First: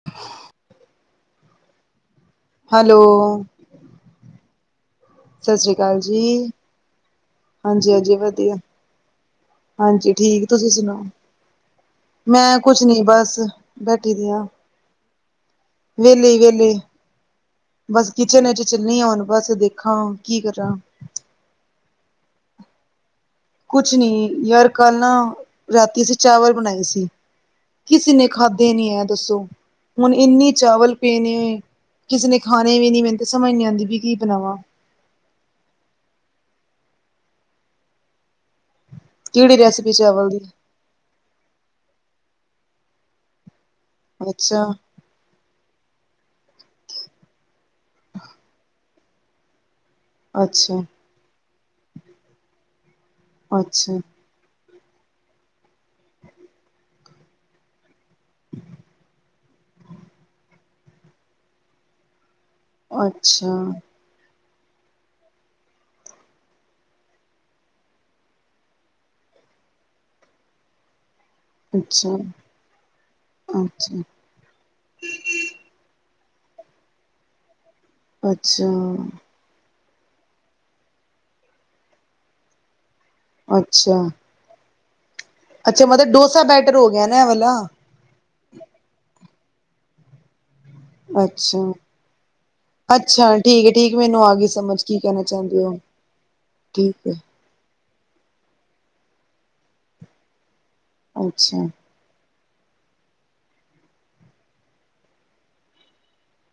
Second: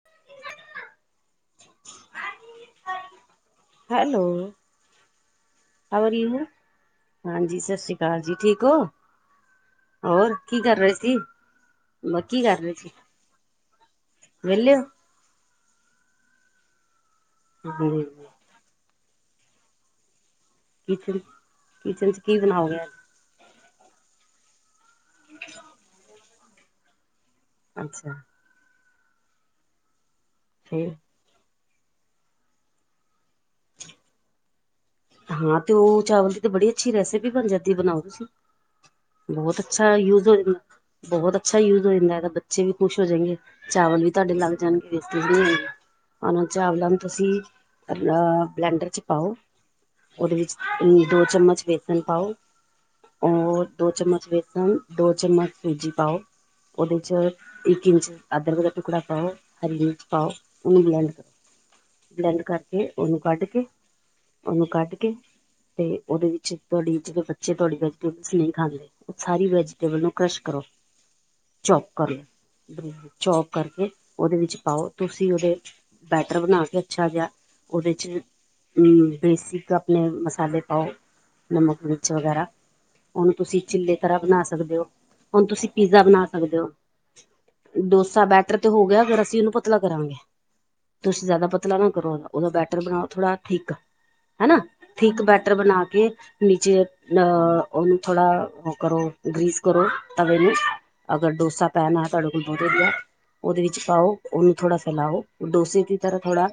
[unintelligible] Hello hello ਸਤਿ ਸ੍ਰੀ ਅਕਾਲ ਹੋਰ ਜੀ ਹਾਂਜੀ ਸਤਿ ਸ੍ਰੀ ਹਾਂਜੀ ਅਕਾਲ ਜੀ ਵਧੀਆ ਠੀਕ ਹੋ ਹਾਂਜੀ ਹੋਰ ਠੀਕ ਕੀ ਤੁਸੀਂ ਕਰ ਰਹੇ ਸੁਣਾਓ ਸੀ ਬਾ ਕੀੀ ਮੈਂ ਕਰ ਰਹੇ ਕੁਛ ਸੀ ਨੀ ਬਸ ਵਿਹਲੇ ਹੋ ਵਹਲੇ ਹੀ ਵਹਲੇ ਹਾਂਜੀ ਬਸ ਕਿਚਨ ਵਿੱਚ ਚੱਲੀਆਂ ਹੋਣ ਬਸ ਦੇਖਾਂ ਕੀ ਕਰਾਂ ਕਿਚਨ ਕਿਚਨ ਚ ਕੀ ਬਣਾਓਗੇੱਜ ਕੁਛ ਨੀ ਯਾਰ ਕੱਲ ਨਾ ਰਾਤੀ ਅਸੀਂ ਚਾਵਲ ਬਣਾਈ ਸੀ ਅੱਛਾ ਕਿਸੇ ਨੇ ਖਾਧੇ ਨੀ ਹੈ ਦੱਸੋ ਹੁਣ ਇੰਨੀ ਚਾਵਲ ਫੇਰ ਪੀਣੇ ਹੋਏ ਕਿਸੇ ਨੇ ਖਾਣੇ ਵੀ ਨੀ ਮੈਨੂੰ ਤੇ ਸਮਝ ਨਹੀਂੀ ਆਉਂਦੀ ਵੀ ਕੀ ਬਣਾਵਾਾਂ ਹਾਂ ਤੇ ਉਹ ਚਾਵਲ ਦੀ ਤੇ ਬੜੀ ਅੱਛੀ ਰੈਸਪੀ ਬਣ ਜਾਂਦੀ ਬਣਾਓ ਤੁਸੀਂ ਕਿਹੜੀ ਬਹੁਤ ਅੱਛਾ ਰੈਸਪੀ ਯੂਜ ਚਾਵਲ ਹੋ ਦੀ ਬਹੁਤ ਅੱਛਾ ਯੂਜ ਹੋ ਜਾਂਦਾ ਹੈ ਤਾਂ ਬੱਚੇ ਵੀ ਖੁਸ਼ ਹੋ ਜਾਣਗੇ ਚਾਵਲ ਵੀ ਤੁਹਾਡੇ ਲੱਗ ਅੱਛਾ ਜਾਣਗੇ ਤੀਈ ਉਹ ਚਾਵਲਾਂ ਨੂੰ ਤੁਸੀਂਹ ਬਲੈਂਡਰ ਚ ਪਾਓ ਉਹਦੇ ਵਿੱਚ ਅੱਛਾ ਦੋ ਚਮਚ ਬੇਸਨ ਪਾਓ ਰ ਦੋ ਅੱਛਾ ਚਮਚ ਬੇਸਨ ਦੋ ਚਮਚ ਸੂਜੀ ਪਾਓ ਉਹਦੇ 'ਚ ਇੱਕ ਇੰਚ ਅਦਰਕ ਦਾ ਟੁਕੜਾ ਪਾਓ ਹਰੀ ਮਿਰਚ ਪਾਓ ਉਹਨੂੰ ਬਲੈਂਡ ਕਰੋ ਬਲੈਂਡ ਕਰ ਕੇ ਅੱਛਾ ਉਹਨੂੰ ਕੱਢ ਕੇ ਉਹਨੂੰ ਕੱਢ ਕੇ ਤੇ ਉਹਦੇ ਵਿੱਚ ਤੁਹਾਡੀ ਜਿਹੜੇ ਬੱਚੇ ਤੁਹਾਡੀ ਵੈਜੀਟੇਬਲ ਨਹੀਂ ਖਾਂਦੇ ਸਾਰੀ ਵੈਜੀਟੇਬਲ ਨੂੰ ਕ੍ਰਸ਼ ਕਰੋ ਚੋਪ ਕਰ ਅੱਛਾ ਲਿਆ ਚੋਪ ਕਰਕੇ ਅੱਛਾ ਉਹਦੇ ਵਿੱਚ ਪਾਓ ਤੁਸੀਂ ਉਹਦੇ ਬੈਟਰ ਬਣਾ ਕੇ ਅੱਛਾ ਜਿਹਾ ਉਹਦੇ ਅੱਛਾ, ਬੇਸਿਕ ਆਪਣੇ ਮਸਾਲੇ ਪਾਓ ਨਮਕ ਮਿਰਚ ਵਗੈਰਾ ਉਹਨੂੰ ਤੁਸੀਂ ਚਿੱਲੇ ਅੱਛਾ, ਤਰ੍ਹਾਂ ਬਣਾ ਸਕਦੇ ਹੋ ਹੁਣ ਤੁਸੀਂ ਅੱਛਾ ਪੀਜ਼ਾ ਮਤਲਬ ਬਣਾ ਡੋਸਾ ਸਕਦੇ ਹੋ ਬੈਟਰ ਗਿਆ ਨਾ ਐ ਵਾਲਾ। ਡੋਸਾ ਬੈਠ ਤੇ ਹੋ ਗਿਆ ਅਗਰ ਅਸੀਂ ਉਹਨੂੰ ਪਤਲਾ ਕਰਾਂਗੇ ਤੁਸੀਂ ਜ਼ਿਆਦਾ ਅੱਛਾ, ਪਤਲਾ ਨਾ ਕਰੋ ਉਹਦਾ ਬੈਟਰ ਬਣਾਓ ਥੋੜਾ ਠੀਕ ਮੈਨੂੰ ਆ ਗਈ ਸੀ ਥਕ ਬੈਟਰ ਬਣਾ ਕੇ ਨੀਚੇ ਠੀਕ ਐ, ਅ ਉਹਨੂੰ ਥੋੜ੍ਹਾ ਉਹ ਗਰੀਸ ਕਰੋ ਤਵੇ ਨੂੰ। ਅਗਰ ਅੱਛਾ, ਡੋਸਾ ਪੈਣਾ ਤੁਹਾਡੇ ਬਧ ਦੀਆ ਉਹਦੇ ਵਿੱਚ ਪਾਓ ਉਹਨੂੰ ਥੋੜਾ ਫੈਲਾਓ ਡੋਸੇ ਦੀ ਤਰ੍ਹਾਂ ਥੋੜਾ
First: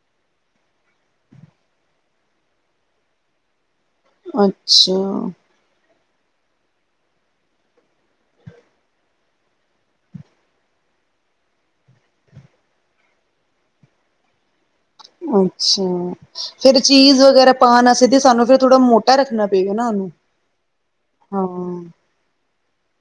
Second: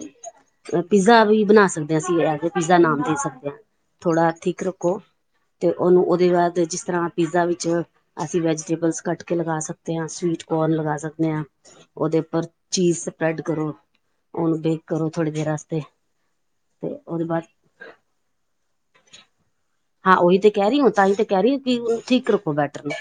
ਪੀਜ਼ਾ ਵੀ ਬਣਾ ਸਕਦੇ ਹਾਂ ਅਸੀਂ ਪੀਜ਼ਾ ਨਾਮ ਦੇ ਸਕਦੇ ਹਾਂ। ਥੋੜ੍ਹਾ ਥੀਕ ਰੱਖੋ ਅੱਛਾ, ਤੇ ਉਹਨੂੰ ਉਹਦੇ ਬਾਅਦ ਜਿਸ ਤਰ੍ਹਾਂ ਪੀਜ਼ਾ ਵਿੱਚ ਅਸੀਂ ਵੈਜੀਟੇਬਲ ਕੱਟ ਕੇ ਲਗਾ ਸਕਦੇ ਹਾਂ। ਸਵੀਟ ਕੋਰਨ ਲਗਾ ਸਕਦੇ ਹਾਂ। ਉਹਦੇ ਉੱਪਰ ਚੀਜ਼ ਸਪਰੈਡ ਕਰੋ ਓਨੂੰ ਬੇਕ ਕਰੋ ਥੋੜੀ ਦੇਰ ਵਾਸਤੇ ਫੇਿਰ ਤੇ ਚੀਜ਼ ਉਹਦੇ ਬਾਅਦ ਵਗੈਰਾ ਪਾਉਣ ਵਸੇ ਤੇ ਸਾਨੂੰ ਫਿਰ ਥੋੜਾ ਮੋਟਾ ਰੱਖਣਾ ਪਏਗਾ ਨਾ ਉਹਨੂੰ ਨਹੀਂ ਤਾਂ ਤੇ ਕਹਿ ਰਹੀ ਹਾਂ, ਥੀਕ ਰੱਖੋ ਬੈਟਰ ਨੂੰ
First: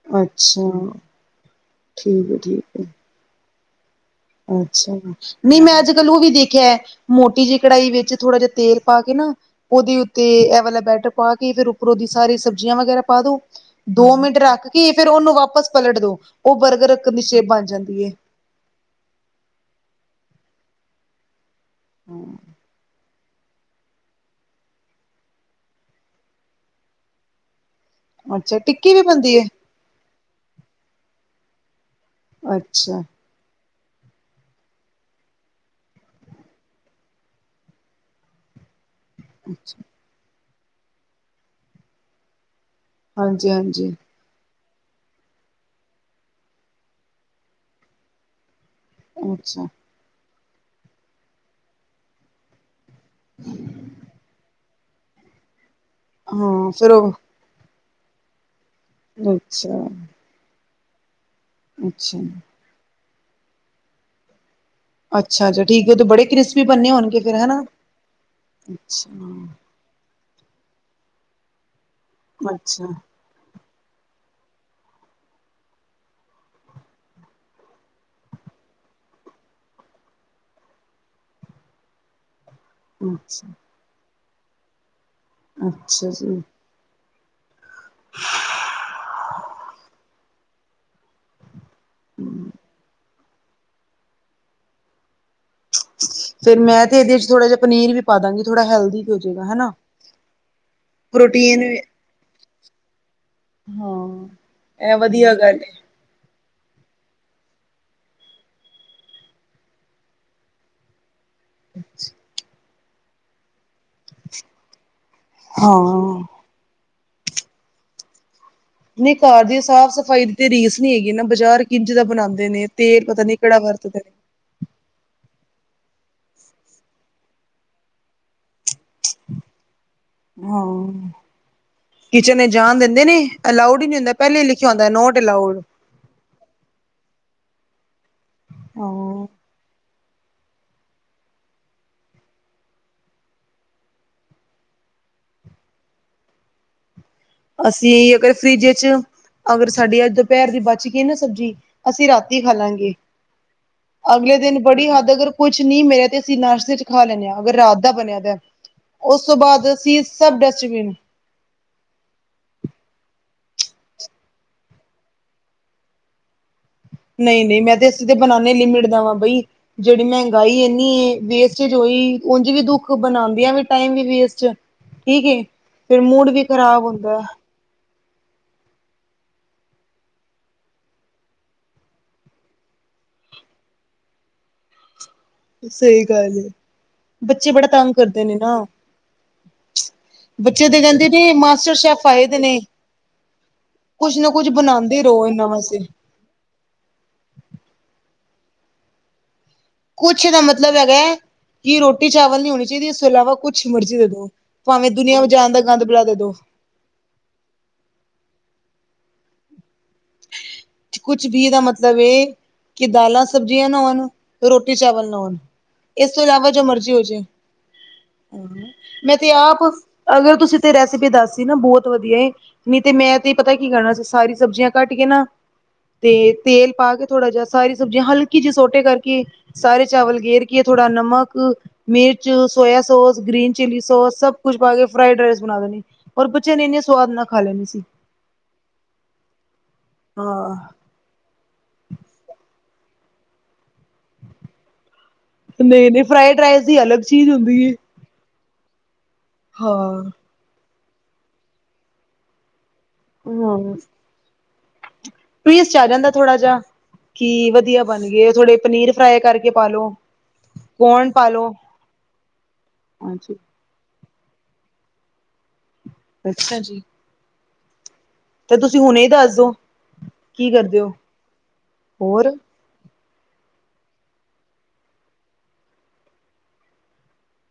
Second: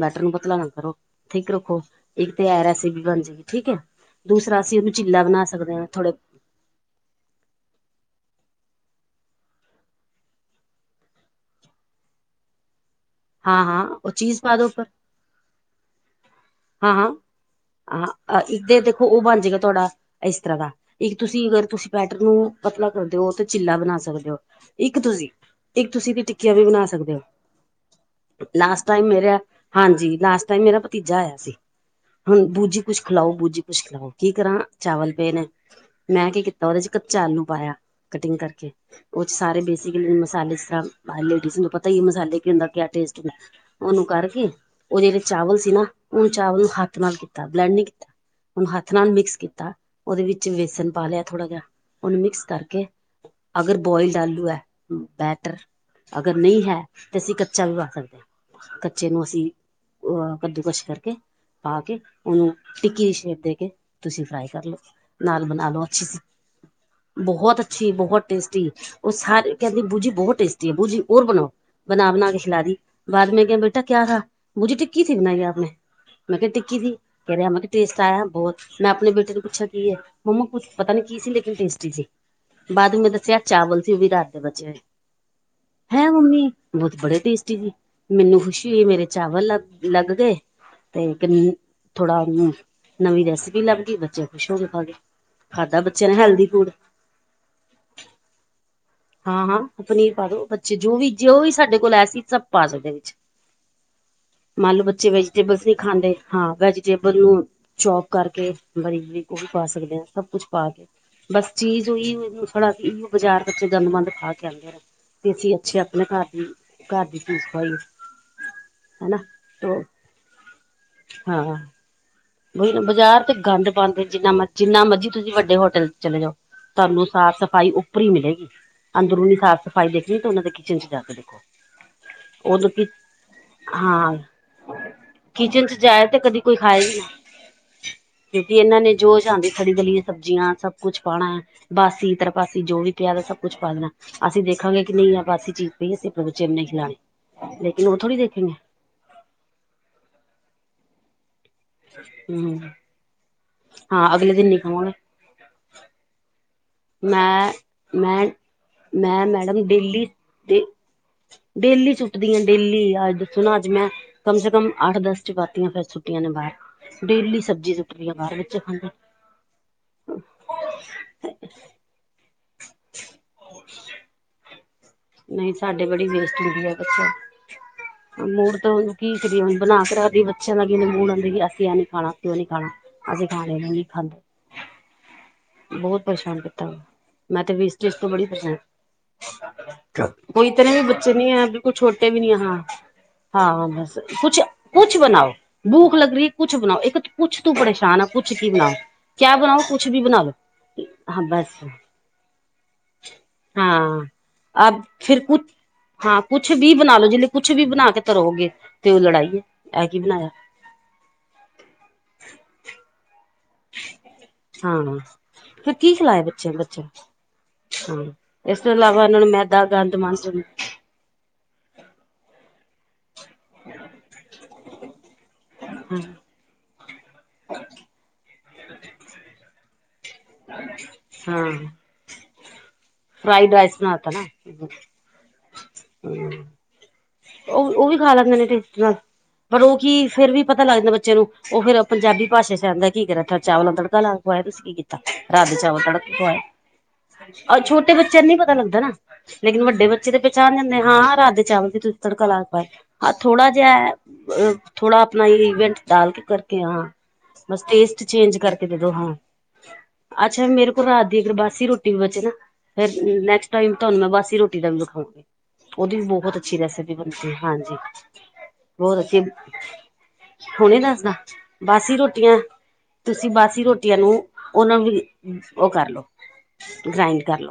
ਬੈਟਰ ਨੂੰ ਪਤਲਾ ਨਾ ਅੱਛਾ ਕਰੋ ਥੀਕ ਰੱਖੋ ਠੀਕ ਇੱਕ ਐ ਤਾਂ ਹੈ ਠੀਕ ਐ। ਰੈਸਪੀ ਬਣ ਜਾਏਗੀ। ਠੀਕ ਹੈ। ਦੂਸਰਾ ਅਸੀਂ ਉਹਨੂੰ ਅੱਛਾ। ਚਿੱਲਾ ਬਣਾ ਨਹੀਂ ਸਕਦੇ ਮੈਂ ਹਾਂ ਅੱਜ ਕੱਲ ਥੋੜੇ ਉਹ ਵੀ ਦੇਖਿਆ। ਮੋਟੀ ਜਿਹੀ ਕੜਾਹੀ ਵਿੱਚ ਥੋੜ੍ਹਾ ਜਹਾ ਤੇਲ ਪਾ ਕੇ ਨਾ ਉਹਦੇ ਉੱਤੇ ਇਹ ਵਾਲਾ ਬੈਟਰ ਪਾ ਕੇ ਫੇਰ ਉੱਪਰੋਂ ਦੀ ਸਾਰੇ ਸਬਜ਼ੀਆਂ ਵਗੈਰਾ ਪਾ ਦੋ ਹਾਂ ਹਾਂ ਉਹ ਦੋ ਮਿੰਟ ਚੀਜ਼ ਪਾ ਦੋ ਰੱਖ ਉੱਪਰ ਕੇ ਫੇਰ ਉਹਨੂੰ ਵਾਪਸ ਪਲਟ ਦੋ ਉਹ ਬਰਗਰ ਇੱਕ ਦੀ ਸ਼ੇਪ ਬਣ ਜਾਂਦੀ। ਹਾਂਜੀ। ਇੱਕ ਦੇਖੋ ਉਹ ਬਣ ਜੇਹਗਾ ਤੁਹਾਡਾ ਇਸ ਤਰ੍ਹਾਂ ਦਾ ਇੱਕ ਤੁਸੀਂ ਅਗਰ ਤੁਸੀਂ ਬੈਟਰ ਨੂੰ ਪਤਲਾ ਕਰਦੇ ਹੋ ਤੇ ਚਿੱਲਾ ਬਣਾ ਸਕਦੇ ਹੋ ਇੱਕ ਤੁਸੀਂ ਇੱਕ ਤੁਸੀ ਵੀ ਟਿੱਕੀਆਂ ਵੀ ਬਣਾ ਸਕਦੇ ਹੋ। ਅੱਛਾ ਲਾਸਟ ਟਿੱਕੀ ਵੀ ਟਾਈਮ ਮੇਰੇ ਬਣਦੀ ਹੈ ਹਾਂਜੀ। ਲਾਸਟ ਟਾਈਮ ਮੇਰਾ ਭਤੀਜਾ ਆਇਆ ਸੀ ਹੁਣ ਬੂਜੀ ਅੱਛਾ ਕੁਛ ਖਿਲਾਓ ਬੂਜੀ ਮੁਸ਼ਕਿਲ ਆ ਕੀ ਕਰਾਂ ਚਾਵਲ ਪੇ ਨੇ ਮੈਂ ਕੀ ਕੀਤਾ ਉਹਦੇ ਚ ਕਚਾ ਆਲੂ ਪਾਇਆ ਕਟਿੰਗ ਕਰਕੇ ਉਦੇ ਚ ਸਾਰੇ ਅੱਛਾ ਬੇਸਿਕ ਮਸਾਲੇ ਪਾਲੀਏ ਲੇਡੀਜ਼ ਨੂੰ ਪਤਾ ਹੀ ਮਸਾਲੇ ਕੀ ਹੁੰਦਾ ਕਿਆ ਟੇਸਟ ਹਾਂਜੀ ਹਾਂਜੀ ਉਹਨੂੰ ਕਰਕੇ ਉਹ ਵਿਚ ਚਾਵਲ ਸੀ ਨਾ ਉਹਨੂੰ ਚਾਵਲ ਨੂੰ ਹੱਥ ਨਾਲ ਕੀਤਾ ਬਲੈਂਡ ਨਹੀ ਕੀਤਾ ਉਹਨੂੰ ਹੱਥ ਨਾਲ ਮਿਕਸ ਅੱਛਾ ਕੀਤਾ ਉਹਦੇ ਵਿੱਚ ਵੇਸਨ ਪਾ ਲਿਆ ਥੋੜ੍ਹਾ ਜਿਹਾ ਉਹਨੂੰ ਮਿਕਸ ਕਰਕੇ ਅਗਰ ਬੋਇਲਡ ਆਲੂ ਹੈ ਬੈਟਰ ਅਗਰ ਨਹੀਂ ਹਾਂ ਹੈ ਫਿਰ ਉਹ ਤੇ ਅਸੀਂ ਕੱਚਾ ਵੀ ਪਾ ਸਕਦੇ ਹਾਂ। ਬੱਚੇ ਨੂੰ ਅਸੀਂ ਅੱਛਾ ਕੱਦੂਕਸ਼ ਕਰਕੇ ਪਾ ਕੇ ਅੱਛਾ ਉਹਨੂੰ ਟਿੱਕੀ ਦੀ ਸ਼ੇਪ ਦੇ ਕੇ ਤੁਸੀਂ ਫਰਾਈ ਕਰ ਲਓ। ਨਾਲ ਅੱਛਾ ਅੱਛਾ ਬਣਾ ਲੋ ਠੀਕ ਹੈ ਉਹ ਤੇ ਅੱਛੀ ਸੀ ਬੜੇ ਕ੍ਰਿਸਪੀ ਬੰਨੇ ਹੋਣਗੇ ਫਿਰ ਹਨਾ ਬਹੁਤ ਅੱਛੀ ਬਹੁਤ ਟੇਸਟੀ ਉਹ ਅੱਛਾ ਸਾਰੇ ਕਹਿੰ ਦੀ ਬੂਜੀ ਬਹੁਤ ਟੇਸਟੀ ਆ ਬੂਜੀ ਹੋਰ ਬਣਾਉ ਬਣਾ ਬਣਾ ਕੇ ਖਲਾ ਦੀ ਅੱਛਾ ਬਾਦ ਮੈਂ ਕਿਹਾ ਬੇਟਾ ਕਿਆ ਥਾ ਮੁਝੇ ਟਿੱਕੀ ਸੀ ਬਣਾਈ ਆਪ ਨੇ ਮੈਂ ਕਿਹਾ ਟਿਕੀ ਸੀ। ਕਹਿ ਰਿਹਾ ਮੈਂ ਕਿਹਾ ਟੇਸਟ ਆਇਆ ਬਹੁਤ ਮੈਂ ਆਪਣੇ ਬੇਟੇ ਨੂੰ ਪੁੱਛਿਆ ਕੀ ਹੈ? ਮੰਮਾ ਕੁਛ ਪਤਾ ਨੀ ਕੀ ਸੀ ਲੇਕਿਨ ਟੇਸਟੀ ਸੀ। ਬਾਅਦ ਮੈਂ ਦੱਸਿਆ ਅੱਛਾ ਚਾਵਲ ਸੀ ਉਹ ਵੀ ਰਾਤ ਦੇ ਬਚੇ ਅੱਛਾ ਹੈਂ! ਜੀ ਮੰਮੀ ਬਹੁਤ ਬੜੇ ਟੇਸਟੀ ਸੀ ਮੈਨੂੰ ਖੁਸ਼ੀ ਹੋਈ ਮੇਰੇ ਚਾਵਲ ਲੱਗ ਲੱਗ ਗਏ। ਤੇ ਥੋੜਾ ਨਵੀਂ ਰੈਸਿਪੀ ਲੱਭ ਗਈ ਬੱਚੇ ਖੁਸ਼ ਹੋ ਕੇ ਖਾਗੇ। ਫੇਰ ਮੈਂ ਤੇ ਇਹਦੇ ਚ ਥੋੜ੍ਹਾ ਜਿਹਾ ਪਨੀਰ ਵੀ ਪਾ ਦਾਂਗੀ ਥੋੜਾ ਹੈਲਦੀ ਵੀ ਹਾਂ ਹੋਜੇਗਾ ਹਾਂ ਹਨਾ। ਪਨੀਰ ਪਾ ਦੋ ਬੱਚੇ ਜੋ ਵੀ ਜੋ ਵੀ ਸਾਡੇ ਕੋਲ ਹੈ ਸੀ ਸਭ ਪਾ ਦੋ ਇਹਦੇ ਵਿੱਚ ਹਾਂ ਮੰਨ ਲਓ ਇਹ ਬੱਚੇ ਵਧੀਆ ਗੱਲ ਵੈਜੀਟੇਬਲਸ ਏ। ਨਹੀਂ ਖਾਂਦੇ। ਹਾਂ। ਵੈਜੀਟੇਬਲ ਨੂੰ ਚੋਪ ਕਰਕੇ ਬਰੀਕ- ਬਰੀਕ ਗੋਭੀ ਪਾ ਸਕਦੇ ਹਾਂ। ਸਭ ਕੁਛ ਪਾ ਕੇ ਬਸ ਚੀਜ਼ ਹੀ ੳਹੀ ਥੋੜਾ ਬਾਜ਼ਾਰ ਵਿੱਚ ਗੰਦਮੰਦ ਖਾ ਕੇ ਆਉਂਦੇ ਰਹੇ। ਤੇ ਅਸੀਂ ਅੱਛੇ ਆਪਣੇ ਘਰ ਹਾਂ। ਦੀ ਘਰ ਦੀ ਚੀਜ਼ ਖਵਾਈ ਕੇ। ਨਹੀਂ, ਘਰ ਦੀ ਸਾਫ਼- ਸਫ਼ਾਈ ਦੀ ਤੇ ਰੀਸ ਨਹੀਂ ਹੈਗੀ ਨਾ ਹਾਂ ਬਜ਼ਾਰ ਕਿੰਜ ਦਾ ਬਣਾਉਂਦੇ। ਨੇ ਵਹੀ ਨਾ, ਤੇਲ ਪਤਾ ਬਾਜ਼ਾਰ ਤੇ ਨੀ ਕਿਹੜਾ ਗੰਦ ਵਰਤਦੇ ਪਾਉਂਦੇ ਨੇ। ਜਿੰਨਾ ਮਰ ਜਿੰਨਾ ਮਰਜੀ ਤੁਸੀਂ ਵੱਡੇ ਹੋਟਲ ਚ' ਚਲੇ ਜਾਓ। ਤੁਹਾਨੂੰ ਸਾਫ਼ -ਸਫ਼ਾਈ ਉੱਪਰੀ ਮਿਲੇਗੀ। ਅੰਦਰੂਨੀ ਸਾਫ਼ ਸਫ਼ਾਈ ਦੇਖਣੀ ਤੇ ਉਹਨਾਂ ਦੇ ਹਾਂ ਕਿਚਨ ਚ ਜਾ ਕੇ ਦੇਖੋ। ਕਿਚਨ ਵਿਚ ਉਦੋਂ ਜਾਣ ਕਿ ਦਿੰਦੇ ਨੇ ਅਲਾਡ ਈ ਨੀ ਹੁੰਦਾ। ਹਾਂ ਪਹਿਲੇ ਹੀ ਲਿਖਿਆ ਹੂੰਦਾ ਨੋਟ ਅਲਾਡ। ਕਿਚਨ ਚ ਜਾਏ ਤੇ ਕਦੀ ਕੋਈ ਖਾਏ ਹੀ ਨਾ ਕਿਉਂਕਿ ਇਹਨਾਂ ਨੇ ਜੋ ਹਾਂ ਚ ਆਦੀ ਸੜੀ ਦਲੀਆਂ ਸਬਜ਼ੀਆਂ ਸਭ ਕੁੱਛ ਪਾਣਾ ਬਾਸੀ ਤਰਪਾਸੀ ਜੋ ਵੀ ਪਿਆ ਦਾ ਸਭ ਕੁੱਛ ਪਾ ਦੇਣਾ। ਅਸੀਂ ਦੇਖਾਂਗੇ ਕਿ ਨੀ ਆ ਬਾਸੀ ਚੀਜ਼ ਨੀ ਅਸੀ ਆਪਣੇ ਬੱਚਿਆਂ ਨੂੰ ਨਹੀਂ ਖਲਾਣੀ। ਅਸੀਂ ਅਗਰ ਫਰਿੱਜ ਚ ਅਗਰ ਸਾਡੀ ਅੱਜ ਦੁਪਹਿਰ ਦੀ ਬਚ ਗਈ ਨਾ ਸਬਜ਼ੀ, ਅਸੀਂ ਰਾਤੀ ਖਾ ਹਮ ਲਾਂਗੇ। ਹਾਂ ਅਗਲੇ ਦਿਨ ਨਹੀਂ ਬੜੀ ਖਾਵਾਂਗੇ ਹੱਦ ਅਗਰ ਕੁਛ ਨੀ ਮਿਲਿਆ ਤੇ ਅਸੀਂ ਨਾਸ਼ਤੇ ਚ ਖਾ ਲੈਂਦੇ ਹਾਂ ਮੈਂ ਅਗਰ ਰਾਤ ਦਾ ਬਣਿਆ ਮੈਂ ਤਾਂ ਉਸ ਮੈਂ ਤੋਂ ਮੈਡਮ ਬਾਅਦ ਅਸੀਂ ਡੇਲੀ ਸਭ ਡੇ ਡਸਟਬਿਨ ਡੇਲੀ ਸੁੁੱਟਦੀਆਂ ਡੇਲੀ ਅੱਜ ਦੱਸੋ ਨਾ ਅੱਜ ਮੈਂ ਕਮ ਸੇ ਕਮ ਅੱਠ ਦਸ ਚਪਾਤੀਆਂ ਫਿਰ ਸੁਟੀਆਂ ਨੇ ਬਾਹਰ। ਡੇਲੀ ਨਈ, ਨਈ ਸਬਜ਼ੀ ਮੈਂ ਤੇ ਅਸੀ ਸੁੱਟਦੀ ਆ ਤਾ ਬਾਹਰ ਬਣਾਨੇ ਹੀ ਬੱਚੇ ਲਿਮੀਟ ਖਾਂਦੇ ਦਾ ਵਾਬਈ ਜਿਹੜੀ ਮਹਿੰਗਾਈ ਏਨੀ ਵੇਸਟਜ ਹੋਈ ਉਝ ਵੀ ਕੂਝ ਬਣਾਉਂਦੀ ਆ ਵੀ ਟਾਈਮ ਵੀ ਵੇਸਟ ਠੀਕ ਏ ਨਹੀਂ ਫੇਰ ਮੂਡ ਵੀ ਖ਼ਰਾਬ ਹੁੰਦਾ। [inaudible] ਮੂਡ ਤੋਂ ਕੀ ਕਰੀਏ ਬਣਾ ਕੇ ਰੱਖਦੀਏ ਬੱਚਿਆਂ ਦਾ ਮਡਉਂਦੀ ਅਸੀਂਹ ਨੀ ਖਾਣਾ ਅਸੀਂ ਉਹ ਨੀ ਖਾਣਾ। ਅਸੀਂ ਖਾਣੇ ਨੂੰ ਨਹੀਂ ਖਾਂਦੇ। ਬਹੁਤ ਸਹੀ ਗੱਲ ਪਰੇਸ਼ਾਨ ਏ ਕੀਤਾ ਮੈਂ ਬੱਚੇ ਤੇ ਬੜਾ ਤੰਗ ਵੇਸਟੇਜ ਤੋਂ ਕਰਦੇ ਬੜੀ ਨੇ ਪਰੇ ਨਾ। ਕੋਈ ਇਤਨੇ ਤੇ ਵੀ ਕਹਿੰਦੇ ਬੱਚੇ ਨੀ ਨੇ ਐ, ਬਿਲਕੁਲ ਮਾਸਟਰ ਸ਼ੈਫ ਛੋਟੇ ਵੀ ਆਏ ਨੀ ਦੇ ਹਾਂ। ਨੇ ਹਾਂ ਬਸ ਕੁੱਝ ਨਾ ਕੁਛ, ਕੁੱਝ ਕੁਛ ਬਣਾਂਦੇ ਰਹੋ ਬਣਾਓ ਇਹਨਾਂ ਵਾਸਤੇ। ਭੂਖ ਲੱਗ ਰਹੀ ਕੁੱਛ ਬਣਾਓ, ਇੱਕ ਕੁੱਛ ਤੂੰ ਪਰੇਸ਼ਾਨ ਆ, ਕੁੱਛ ਕੀ ਬਣਾਓ ਕਿਆ ਬਣਾਊ ਕੁਛ ਦਾ ਮਤਲਬ ਹੈਗਾ ਹੈ ਕਿ ਰੋਟੀ ਚਾਵਲ ਨੀ ਹੋਣੀ ਚਾਹੀਦੀ, ਇਸ ਤੋਂ ਇਲਾਵਾ ਕੁਛ ਮਰਜ਼ੀ ਹਾਂ ਦੇ ਦੋ। ਅਬ ਭਾਵੇਂ ਫਿਰ ਦੁਨੀਆਂ ਕੁਛ ਵਜਹਾਨ ਦਾ ਗੰਦ ਭਲਾ ਦੇ ਹਾਂ ਦੋ ਕੁਛ ਵੀ ਬਣਾ ਲੋ ਜੇ ਕੁਛ ਵੀ ਬਣਾ ਕੇ ਧਰੋਗੇ ਤੇ ਉਹ ਲੜਾਈ ਏ। ਐ ਕੀ ਬਣਾਇਆ? ਕੁਛ ਵੀ ਦਾ ਮਤਲਬ ਏ ਕਿ ਦਾਲਾਂ ਸਬਜ਼ੀਆਂ ਨਾ ਹੋਣ, ਰੋਟੀ ਹਾਂ ਚਾਵਲ ਨਾ ਹੋਣ ਫਿਰ ਕੀ ਇਸ ਖਿਲਾਏ ਤੋਂ ਬੱਚੇ ਇਲਾਵਾ ਜੋ ਬੱਚਾ ਮਰਜ਼ੀ ਹੋ ਜਾਵੇ। ਹਾਂ ਇਸ ਹ ਤੋਂ ਇਲਾਵਾ ਮੈਂ ਇਹਨਾਂ ਨੂੰ ਤੇ ਆਪ ਮੈਦਾ ਗੰਦ ਮੰਦ ਅਗਰ ਤੁਸੀਂ ਹਾਂ ਤੇ ਰੈਸਪੀ ਦੱਸ ਸੀ ਨਾ ਬਹੁਤ ਵਧੀਆ ਏ ਨਈ ਤੇ ਮੈਂ ਤੇ ਪਤਾ ਕੀ ਕਰਨਾ ਸੀ ਸਾਰੀ ਸਬਜ਼ੀਆਂ ਕਟ ਕੇ ਨਾ ਤੇ ਤੇਲ ਪਾ ਕੇ ਥੋੜ੍ਹਾ ਜਿਹਾ ਸਾਰੀ ਸਬਜ਼ੀਆਂ ਹਲਕੀ ਜਿਹੇ ਸੋਟੇ ਕਰਕੇ ਸਾਰੇ ਚਾਵਲ ਗੇਰ ਕੇ ਥੋੜਾ ਨਮਕ, ਹਾਂ ਮਿਰਚ soya sauce, green fried rice chilli ਬਣਾ ਤਾ ਸੋਸ ਨਾ ਸਭ ਕੁਛ ਪਾ ਕੇ ਫਰਾਈਡ ਰਾਈਸ ਬਣਾ ਦੇਣੀ ਬੱਚਿਆਂ ਨੇ ਇੰਨੇ ਸਵਾਦ ਨਾਲ ਖਾ ਲੈਣੀ ਉਹ ਸੀ। ਉਹ ਵੀ ਖਾ ਲੈਂਦੇ ਨੇ ਟਟ ਨਾਲ ਪਰ ਉਹ ਕੀ ਫੇਰ ਵੀ ਹਾਂ ਪਤਾ ਲੱਗ ਜਾਂਦਾ ਬੱਚੇ ਨੂੰ। ਉਹ ਫੇਰ ਪੰਜਾਬੀ ਭਾਸ਼ਾ ਚ ਆਂਦਾ, ਕੀ ਕਰਾਂ ਚਾਵਲਾਂ ਤੜਕਾ ਲਾ ਖਵਾ ਇਹ ਤੁਸੀ ਕੀ ਕੀਤਾ। ਰਾਤ ਦੇ ਚਾਵਲ ਨਹੀਂ ਫੜ੍ਹ ਨਹੀਂ ਕੇ ਫਰਾਈਡ ਰਾਈਸ ਦੀ ਅਲੱਗ ਚੀਜ਼ ਖਵਾਏ। ਹੁੰਦੀ ਹੈ ਛੋਟੇ ਬੱਚਿਆਂ ਨੂੰ ਨੀ ਪਤਾ ਲੱਗਦਾ ਨਾ ਲੇਕਿਨ ਵੱਡੇ ਹਾਂ ਬੱਚੇ ਤੇ ਪਹਿਚਾਣ ਜਾਂਦੇ ਹਾਂ ਰਾਤ ਦੇ ਚਾਵਲ ਦੀ ਤੁ ਤੜਕਾ ਲਾ ਕੇ ਪਾਏ ਆਹ ਥੋੜਾ ਹਮ ਜਿਹਾ। ਥੋੜਾ ਆਪਣਾ ਟਵਿਸਟ ਇਈਵੈਂਟ ਆ ਡਾਲ ਜਾਂਦਾ ਕੇ ਥੋੜਾ ਜਿਹਾ ਕਰਕੇ ਹਾਂ। ਕਿ ਬਸ ਵਧੀਆ ਟੇਸਟ ਬਣ ਗਏ ਚੇਂਜ ਥੋੜੇ ਕਰਕੇ ਦੇ ਦੋ ਪਨੀਰ ਹਾਂ। ਫਰਾਈ ਕਰਕੇ ਪਾਲੋ ਅੱਛਾ, ਮੇਰੇ ਕੋਲ ਰਾਤ ਕੋਰਨ ਦੀ ਅਗਰ ਪਾਲੋ ਬਸ ਹੀ ਰੋਟੀ ਵੀ ਬਚੇ ਨਾ ਫਿਰ ਹਾਂਜੀ ਟਾਈਮ ਤੁਹਾਨੂੰ ਮੈਂ ਬਸੀ ਰੋਟੀ ਦਾ ਵੀ ਵਿਖਾਉਗੀ, ਉਹਦੀ ਵੀ ਬਹੁਤ ਅੱਛੀ ਅੱਛਾ ਜੀ ਰੈਸਪੀ ਬਣਦੀ ਹਾਂਜੀ। ਤੇ ਤੁਸੀਂ ਬਹੁਤ ਹੁਣੇ ਹੀ ਅੱਛੀ, ਦੱਸ ਦੋ ਕੀ ਹੁਣੇ ਕਰਦੇ ਹੋ ਦੱਸਦਾ ਬਸ ਹੀ ਹੋਰ ਰੋਟੀਆਂ ਤੁਸੀਂ ਬਾਸੀ ਰੋਟੀਆਂ ਨੂੰ ਉਹਨਾਂ ਵੀ, ਉਹ ਕਰ ਲਓ, ਗ੍ਰਾਇੰਡ ਕਰ ਲਓ।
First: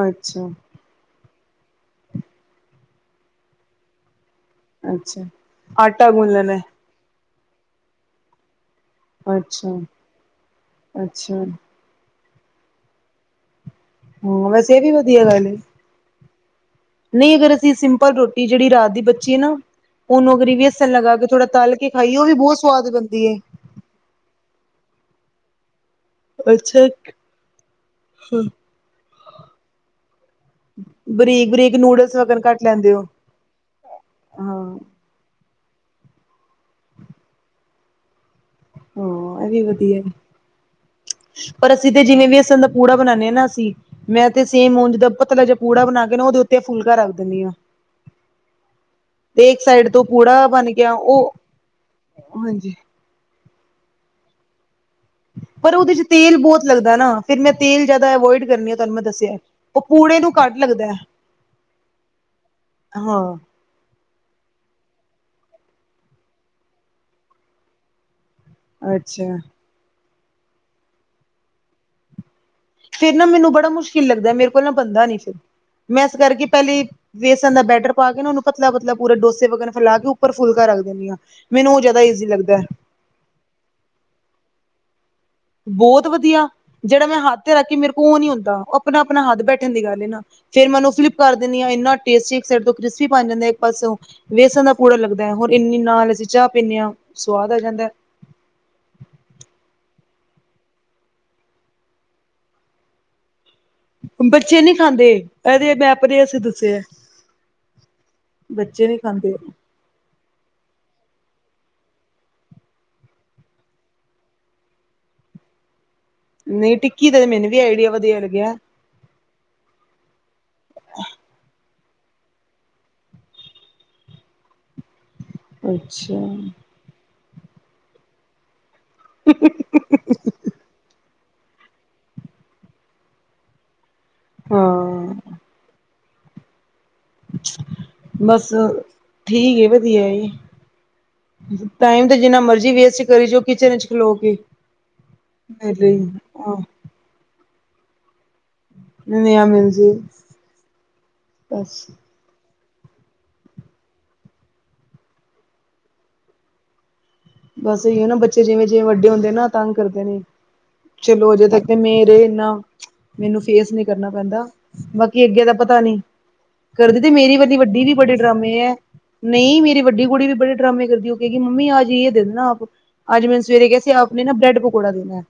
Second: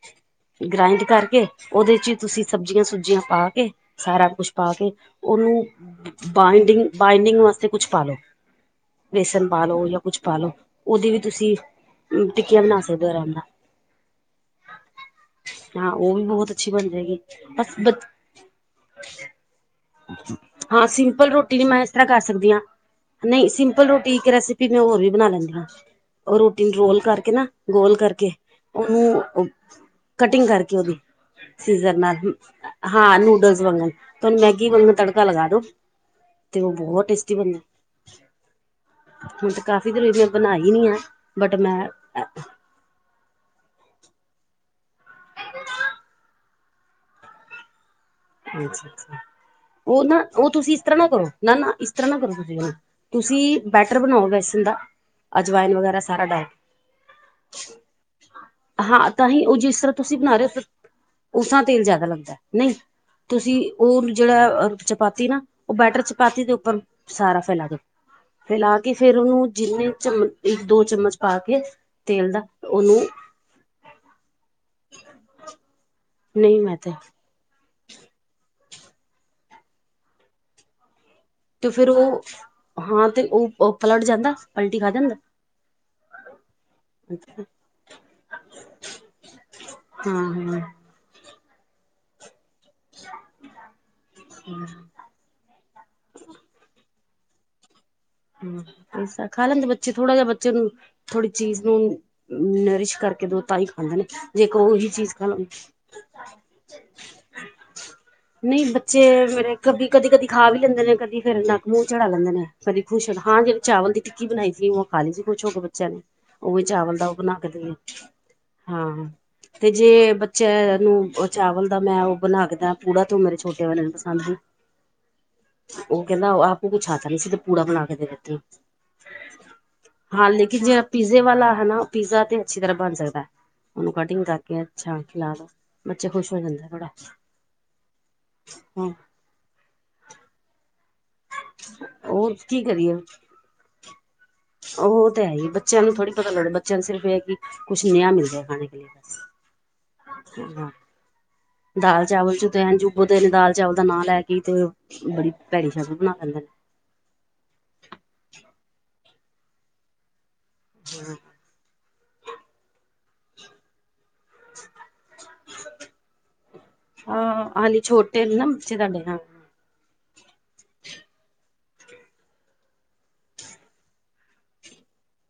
ਅੱਛਾ। ਗ੍ਰਾਇੰਡ ਕਰਕੇ ਉਹਦੇ ਚ ਹੀ ਤੁਸੀਂ ਸਬਜ਼ੀਆਂ ਸੁਬਜੀਆਂ ਪਾ ਕੇ ਸਾਰਾ ਕੁਛ ਪਾ ਕੇ ਅੱਛਾ ਉਹਨੂੰ ਆਟਾ ਗੁੰਨ ਲੈਣਾ ਬਾਈਡਿੰਗ ਬਾਈਡਿੰਗ ਵਾਸਤੇ ਕੁਛ ਪਾਾਲੋ ਵੇਸਨ ਪਾ ਅੱਛਾ ਲੋ ਜਾਂ ਕੁਛ ਪਾ ਲੋ ਉਹਦੀ ਵੀ ਅੱਛਾ ਤੁਸੀਂ ਟਿੱਕੀਆਂ ਬਣਾ ਸਕਦੇ ਹੋ ਆਰਾਮ ਨਾਲ ਹੋਰ ਵੈਸੇ ਇਹ ਵੀ ਵਧੀਆ ਗੱਲ ਏ ਹਾਂ। ਉਹ ਵੀ ਬਹੁਤ ਅੱਛੀ ਬਣ ਜਾਏਗੀ ਨਹੀਂ ਅਗਰ ਅਸੀਂ ਬਸ ਸਿੰਪਲ ਰੋਟੀ ਜਿਹੜੀ ਰਾਤ ਦੀ ਬੱਚੀ ਆ ਨਾ ਉਹਨੂੰ ਗਰੀਵੀ ਹਾਂ ਲਗਾ ਕੇ ਸਿੰਪਲ ਥੋੜਾ ਰੋਟੀ ਦੀ ਤਲ ਮੈਂ ਕੇ ਇਸ ਤਰ੍ਹਾਂ ਖਾਈ ਕਰ ਉਹ ਵੀ ਸਕਦੀ ਬਹੁਤ ਹਾਂ ਸਵਾਦ ਬਣਦੀ ਏ ਨਹੀਂ ਸਿੰਪਲ ਰੋਟੀ ਇੱਕ ਰੈਸਪੀ ਮੈਂ ਹੋਰ ਵੀ ਬਣਾ ਲੈਂਦੀ ਹਾਂ ਉਹ ਰੋਟੀ ਨੂੰ ਅੱਛਾ ਰੋਲ ਕਰਕੇ ਨਾ ਗੋਲ ਕਰਕੇ ਉਹਨੂੰ ਕਟਿੰਗ ਕਰਕੇ ਉਹਦੀ ਬਰੀਕ ਬਰੀਕ ਸੀਜ਼ਰ ਨਾਲ ਨੂਡਲਸ ਵਗਣ ਕੱਟ ਲੈਂਦੇ ਹੋ ਹਾਂ ਨੂਡਲ ਤੁਹਾਨੂੰ ਮੈਗੀ ਹਾਂ ਵਾਂਗਣ ਤੜਕਾ ਲਗਾ ਦੋ ਤੇ ਉਹ ਬਹੁਤ ਟੇਸਟੀ ਬਣਦੀ ਹਾਂ ਇਹ ਹੁਣ ਵੀ ਤੇ ਕਾਫ਼ੀ ਵਧੀਆ ਦੇਰ ਮੈਂ ਬਣਾਈ ਨੀ ਆ ਬਟ ਮੈਂ ਕੂੜਾ ਬਣਾਦੇ ਹ ਨਾ ਅਸੀ ਮੈਂ ਤੇ ਸੇਮ ਉਂਜ ਦਾ ਪਤਲਾ ਜ ਕੂੜਾ ਬਣਾ ਕੇ ਨਾ ਉਹਦੇ ਉੱਤੇ ਫੁਲਕਾ ਰੱਖ ਦਿੰਦੀ ਹਾਂ ਅੱਛਾ -ਅੱਛਾ ਤੇ ਇੱਕ ਸਾਈਡ ਤੋਂ ਉਹ ਨਾ ਪੂੜਾ ਉਹ ਬਣ ਤੁਸੀਂ ਇਸ ਗਿਆ ਤਰ੍ਹਾਂ ਨਾ ਕਰੋ ਉਹ ਨਾ ਨਾ ਇਸ ਤਰ੍ਹਾਂ ਨਾ ਕਰੋ ਹਾਂਜੀ ਤੁਸੀਂ ਬੈਟਰ ਬਣਾਓ ਵੈਸਣ ਦਾ ਪਰ ਅਜਵਾਇਨ ਉਹਦੇ ਵਗੈਰਾ ਚ ਸਾਰਾ ਤੇਲ ਡਾਲ ਬਹੁਤ ਲੱਗਦਾ ਨਾ ਫਿਰ ਮੈਂ ਤੇਲ ਜਿਆਦਾ ਅਵੋਇਡ ਕਰਨੀ ਆ ਤੁਹਾਨੂੰ ਮੈਂ ਹਾਂ ਦੱਸਿਆ ਉਹ ਪੂੜੇ ਨੂੰ ਘਟ ਲੱਗਦਾ ਉਸਾਂ ਤੇਲ ਜਿਆਦਾ ਲੱਗਦਾ ਨਹੀਂ ਹਾਂ ਤੁਸੀਂ ਤੇ ਉਹ ਜਿਹੜਾ ਚਪਾਤੀ ਨਾ ਉਹ ਬੈਟਰ ਚਪਾਤੀ ਦੇ ਉੱਪਰ ਸਾਰਾ ਫੈਲਾ ਦਿਓ ਫੈਲਾ ਕੇ ਫੇਰ ਅੱਛਾ ਉਹਨੂੰ ਜਿੰਨੇ ਚਮ ਇੱਕ ਦੋ ਚਮਚ ਪਾ ਕੇ ਤੇਲ ਦਾ ਉਹਨੂੰ ਫਿਰ ਨਾ ਮੈਨੂੰ ਬੜਾ ਮੁਸ਼ਕਿਲ ਲੱਗਦਾ ਮੇਰੇ ਕੋਲ ਨਾ ਬੰਦਾ ਨੀ ਸੀ ਮੈਂ ਇਸ ਕਰਕੇ ਨਹੀਂ ਮੈਂ ਪਹਿਲੇ ਤੇ ਵੇਸਣ ਦਾ ਬੈਟਰ ਪਾ ਕੇ ਨਾ ਉਹਨੂੰ ਪਤਲਾ ਪਤਲਾ ਪੂ ਡੋੇ ਵਗੈਰਾ ਫੈਲਾ ਕੇ ਉੱਪਰ ਫੁਲਕਾ ਰੱਖ ਦਿੰਦੀ ਹਾਂ ਤੇ ਮੈਨੂੰ ਫੇਿਰ ਜ਼ਿਆਦਾ ਉਹ ਈਜ਼ੀ ਲੱਗਦਾ ਹਾਂ ਤੇ ਉਹ ਪਲਟ ਜਾਂਦਾ ਪਲਟੀ ਖਾ ਜਾਂਦਾ ਬਹੁਤ ਵਧੀਆ ਜਿਹੜਾ ਮੈਂ ਹੱਥ ਤੇ ਰੱਖੀ ਮੇਰੇ ਕੋਲ ਉਹ ਨੀ ਹੁੰਦਾ ਉਹ ਆਪਣਾ ਆਪਣਾ ਹੱਥ ਬੈਠਣ ਦੀ ਗੱਲ ਹੇ ਨਾ ਹਾਂ ਹਾਂ ਫੇਿਰ ਮੈਨੂੰ ਫਲਿਪ ਕਰ ਦਿੰਦੀ ਹਾਂ ਇੰਨਾ ਟੇਸ ਸਡ ਤੋਂ ਕ੍ਰਿਸਪੀ ਬਣ ਜਾਂਦਾ ਹੈ ਇੱਕ ਪਾਸੇਓ ਵੇਸਣ ਦਾ ਪੂੜਾ ਲੱਗਦਾ ਹਣ ਇੰਨੀ ਨਾਲ ਅਸੀਂ ਚਾਹ ਪੀਂਦੇ ਹਾਂ ਸਵਾਦ ਆ ਜਾਂਦਾ ਹਮ ਪਸਾ ਖਾ ਲੈਂਦੇ ਬੱਚੇ ਥੋੜਾ ਜਿਹਾ ਬੱਚੇ ਨੂੰ ਥੋੜੀ ਚੀਜ਼ ਨੂੰ ਨਰਿਸ਼ ਕਰਕੇ ਦੋਤਾਈ ਖਾਂਦੇ ਨੇ ਜੇ ਬੱਚੇ ਨੀ ਕੋਈ ਇਹੀ ਖਾਂਦੇ ਚੀਜ਼ ਖਾਣ ਇਹਦੇ ਮੈਂ ਆਪਣੇ ਅਸੀਂ ਦੱਸਿਆ ਨਹੀਂ ਨੀ ਬੱਚੇ ਖਾਂਦੇ ਮੇਰੇ ਕਦੀ -ਕਦੀ -ਕਦੀ ਖਾ ਵੀ ਲੈਂਦੇ ਨੇ ਕਦੀ ਫੇਰ ਨੱਕ ਮੂੰਹ ਚੜਾ ਲੈਂਦੇ ਨੇ ਕਦੀ ਖੁਸ਼ ਹਨ ਹਾਂ ਜਿਹੜੀ ਚਾਵਲ ਦੀ ਟਿੱਕੀ ਬਣਾਈ ਸੀ ਉਹ ਖਾ ਲਈ ਸੀ ਖੁਸ਼ ਹੋ ਕੇ ਬੱਚਿਆਂ ਨੇ ਉਹੀ ਨਹੀਂ ਚਾਵਲ ਟਿੱਕੀ ਉਹ ਦਾ ਬਣਾ ਕੇ ਮੈਨੂੰ ਵੀ ਦਈਏ ਆਈਡੀਆ ਵਧੀਆ ਲੱਗਿਆ ਹਾਂ ਤੇ ਜੇ ਬੱਚਿਆਂ ਨੂੰ ਚਾਵਲ ਦਾ ਮੈਂ ਉਹ ਬਣਾ ਕੇਦਾ ਪੂੜਾ ਤ ਮੇਰੇ ਛੋਟੇ ਵਾਲਿਆਂ ਨੂੰ ਪਸੰਦ ਨੀ ਉਹ ਅੱਛਾ ਕਹਿੰਦਾ ਆਪੋ ਕੁਛ। ਆਤਾ ਨੀ ਸੀ ਤੇ ਪੂੜਾ ਬਣਾ ਕੇ ਦੇ ਦਿੱਤੀ ਹਾਂ ਲੇਕਿਨ ਜਿਹੜਾ ਪੀਜ਼ੇ ਵਾਲਾ ਹੈਨਾ ਉਹ ਪੀਜ਼ਾ ਤੇ ਅੱਛੀ ਤਰ੍ਹਾਂ ਬਣ ਸਕਦਾ ਹੈ ਉਹਨੂੰ ਕਟਿੰਗ ਕਰਕੇ ਅੱਛਾ ਹਾਂ ਖਿਲਾ ਦੋ ਬੱਚੇ ਖੁਸ਼ ਹੋ ਜਾਂਦੇ ਥੋੜਾ ਬਸ ਠੀਕ ਵਧੀਆ ਏ ਟਾਈਮ ਤਾਂ ਉਹ ਜਿੰਨਾ ਕੀ ਮਰਜ਼ੀ ਕਰੀਏ ਵੇਸਟ ਕਰੀ ਜਾਓ ਕਿਚਨ ਚ ਖਲੋ ਕੇ ਉਹ ਤਾਂ ਹੈ ਹੀ ਬੱਚਿਆਂ ਨੂੰ ਥੋੜ੍ਹੀ ਪਤਾ ਲ ਲੋੜ ਬੱਚਿਆਂ ਨੂੰ ਸਿਰਫ਼ ਇਹ ਹੈ ਕਿ ਕੁਛ ਨਿਆ ਮਿਲਦੇ ਖਾਣੇ ਕੇ ਲਿਏ ਨਯਾ ਮਿਲਜੂ ਬਸ ਹਾਂ। ਦਾਲ ਚਾਵਲ ਚ ਤੇ ਅੰਜੂਬਤੇ ਨੇ ਦਾਲ ਚਾਵਲ ਦਾ ਨਾਂ ਲੈ ਕੇ ਤੇ ਬੜੀ ਭੈੜੀ ਨਜਰ ਬਣਾ ਲੈਂਦੇ ਨੇ ਬਸ ਇਹੀ ਹੈ ਨਾ ਬੱਚੇ ਜਿਵੇਂ ਜਿਵੇਂ ਵੱਡੇ ਹੁੰਦੇ ਨਾ ਤਗਂ ਕਰਦੇ ਨੇ ਨੇ। ਚਲੋ ਹਜੇ ਤੱਕ ਤੇ ਮੇਰੇ ਇਨਾ ਮੈਨੂੰ ਫੇਸ ਨੀ ਕਰਨਾ ਪੈਂਦਾ ਬਾਕੀ ਅੱਗੇ ਦਾ ਪਤਾ ਨੀ ਕਰਦੀ ਤੇ ਮੇਰੀ ਹਾਂ ਵਡੀ ਹਾਲੀ -ਵੱਡੀ ਵੀ ਬੜੇ ਛੋਟੇ ਨੇ ਨਾ ਡਰਾਮੇ ਹੈ ਬੱਚੇ ਤੁਹਾਡੇ ਹਾਂ ਨਹੀਂ ਮੇਰੀ ਵੱਡੀ ਕੁੜੀ ਵੀ ਬੜੇ ਡਰਾਮੇ ਕਰਦੀ ਹੋਗੀ ਮੰਮੀ ਆ ਜਾਈਏ ਆਪ ਅੱਜ ਮੈਨੂੰ ਸਵੇਰੇ ਕ ਸੀ ਆਪ ਨੇ ਨਾ ਬ੍ਰੈਡ ਪਕੌੜਾ ਦੇਣਾ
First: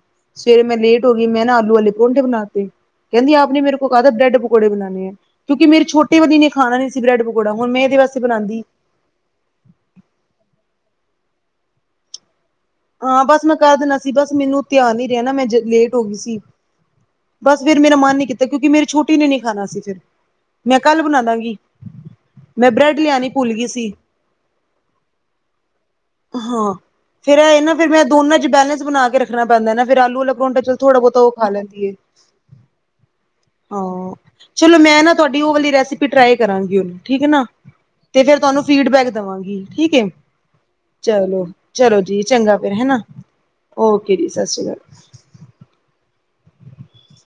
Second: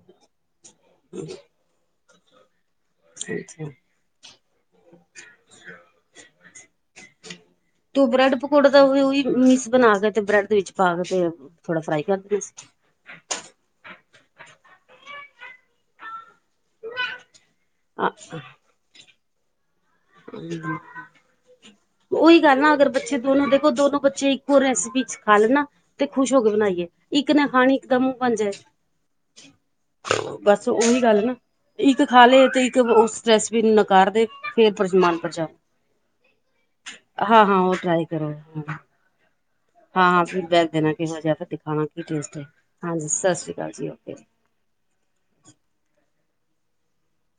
ਸਵੇਰੇ ਮੈਂ ਲੇਟ ਹੋ ਗਈ ਮੈਂ ਨਾ ਆਲੂ ਲੂ ਵਾਲੇ ਪਰੌਠੇ ਬਣਾਤੇ ਕਹਿੰਦੀ ਆਪ ਨੇ ਅੱਛਾ। ਮੇਰੇ ਕੋ ਕਾਹਦਾ ਬ੍ਰੈਡ ਪਕੌੜ ਬਉਦੇਣੇ ਆ ਕਿਉਂਕਿ ਮੇਰੀ ਛੋਟੀ ਵਾਲੀਨੇ ਖਾਣਾ ਨਹੀ ਸੀ ਬ੍ਰੈ ਪਕੌੜਾ ਹਣ ਮੈਂ ਇਹਦੇ ਵਸਤੇ ਬਣਾਉਂਦੀ ਵੀ ਉਹੀ ਮੀਸ ਬਣਾ ਕੇ ਤੇ ਬ੍ਰੈਡ ਦੇ ਵਿੱਚ ਪਾ ਕੇ ਤੇ, ਥੋੜਾ ਫਰਾਈ ਕਰ ਦੇਦੇ ਸੀ। ਹਾਂ। ਬਸ ਮੈਂ ਕਰ ਦੇਦਾ ਸੀ ਬਸ ਮੈਨੂੰ ਧਿਆਨ ਨ ਰਿਹਾ ਨਾ ਮੈਂ ਲੇਟ ਹੋ ਗਈ ਸੀ। ਬਸ ਫੇਰ ਮੇਰਾ ਮਨ ਨੀ ਕੀਤਾ ਸੀ। ਕਿਉਂਕਿ ਮੇਰੀ ਛੋਟੀ ਨੇ ਨੀ ਖਾਣਾ ਸੀ। ਫਿਰ ਮੈਂ ਕੱਲ ਬਣਾ ਦਾਂਗੀ ਉਹੀ ਗੱਲ ਮੈਂ ਨਾ ਅਗਰ ਬ੍ਰੈਡ ਬੱਚੇ ਲਿਆਣੀ ਦੋਨੋ ਭੁੱਲ ਗਈ ਦੇਖੋ, ਸੀ ਦੋਨੋ ਬੱਚੇ ਉਹ ਰੈਸਿਪੀ ਚ' ਖਾ ਲੈਣਾ। ਤੇ ਖੁਸ਼ ਹੋ ਕੇਏ ਹਾਂ। ਬਣਾਈਏ। ਇੱਕ ਫੇਰ ਨੇ ਇਹ ਖਾਣੀ, ਨਾ ਇੱਕ ਫਿਰ ਦ ਮੈਂ ਮੂੰਹ ਬਣ ਦੋਨਾਂ ਚ ਬੈਲੈਂਸ ਬਣਾ ਕੇ ਰੱਖਣਾ ਪੈਂਦਾ ਨਾ ਫਿਰ ਆਲੂ ਜਾਏ। ਵਾਲਾ ਪਰੌਂਠਾ ਬਸ ਚੱਲ ਥੋੜਾ ਉਹੀ ਬਹੁਤਾ ਗੱਲ ਉਹ ਨਾ। ਖਾ ਲੈਂਦੀ ਏ। ਇੱਕ ਖਾ ਲਏ। ਤੇ ਇੱਕ ਉਸ ਰੈਸਪੀ ਨੂੰ ਨਕਾਰ ਹਾਂ ਦੇ। ਫੇਰ ਚਲੋ, ਮੈਂ ਨਾ ਪਰਮਾਨ ਤੁਹਾਡੀ ਪਰਚਾ ਉਹ ਵਾਲੀ ਰੈਸਪੀ ਟਰਾਈ ਕਰਾਂਗੀ। ਉਹਨੂੰ ਠੀਕ ਹੈ ਨਾ। ਹਾਂ ਹਾਂ ਉਹ ਟਰਾਈ ਤੇ ਕਰੋ ਫੇਰ ਤੁਹਾਨੂੰ ਫੀਡ ਬੈਗ ਦਵਾਂਗੀ ਠੀਕ। ਹੈ ਹਾਂ ਫਿਰ ਬੈਗ ਦੇਣਾ। ਕਿਹੋ ਜਿਹਾ ਚਲੋ ਫਿਰ ਦਿਖਾਣਾ ਚਲੋ ਕੀ ਜੀ ਟੇਸਟ ਹੈ ਚੰਗਾ ਫਿਰ ਹੈਨਾ। ਹਾਂਜੀ ਸਤਿ ਸ਼੍ਰੀ ਅਕਾਲ ਓਕੇ ਜੀ, ਸਤਿ ਸ਼੍ਰੀ ਅਕਾਲ। [inaudible]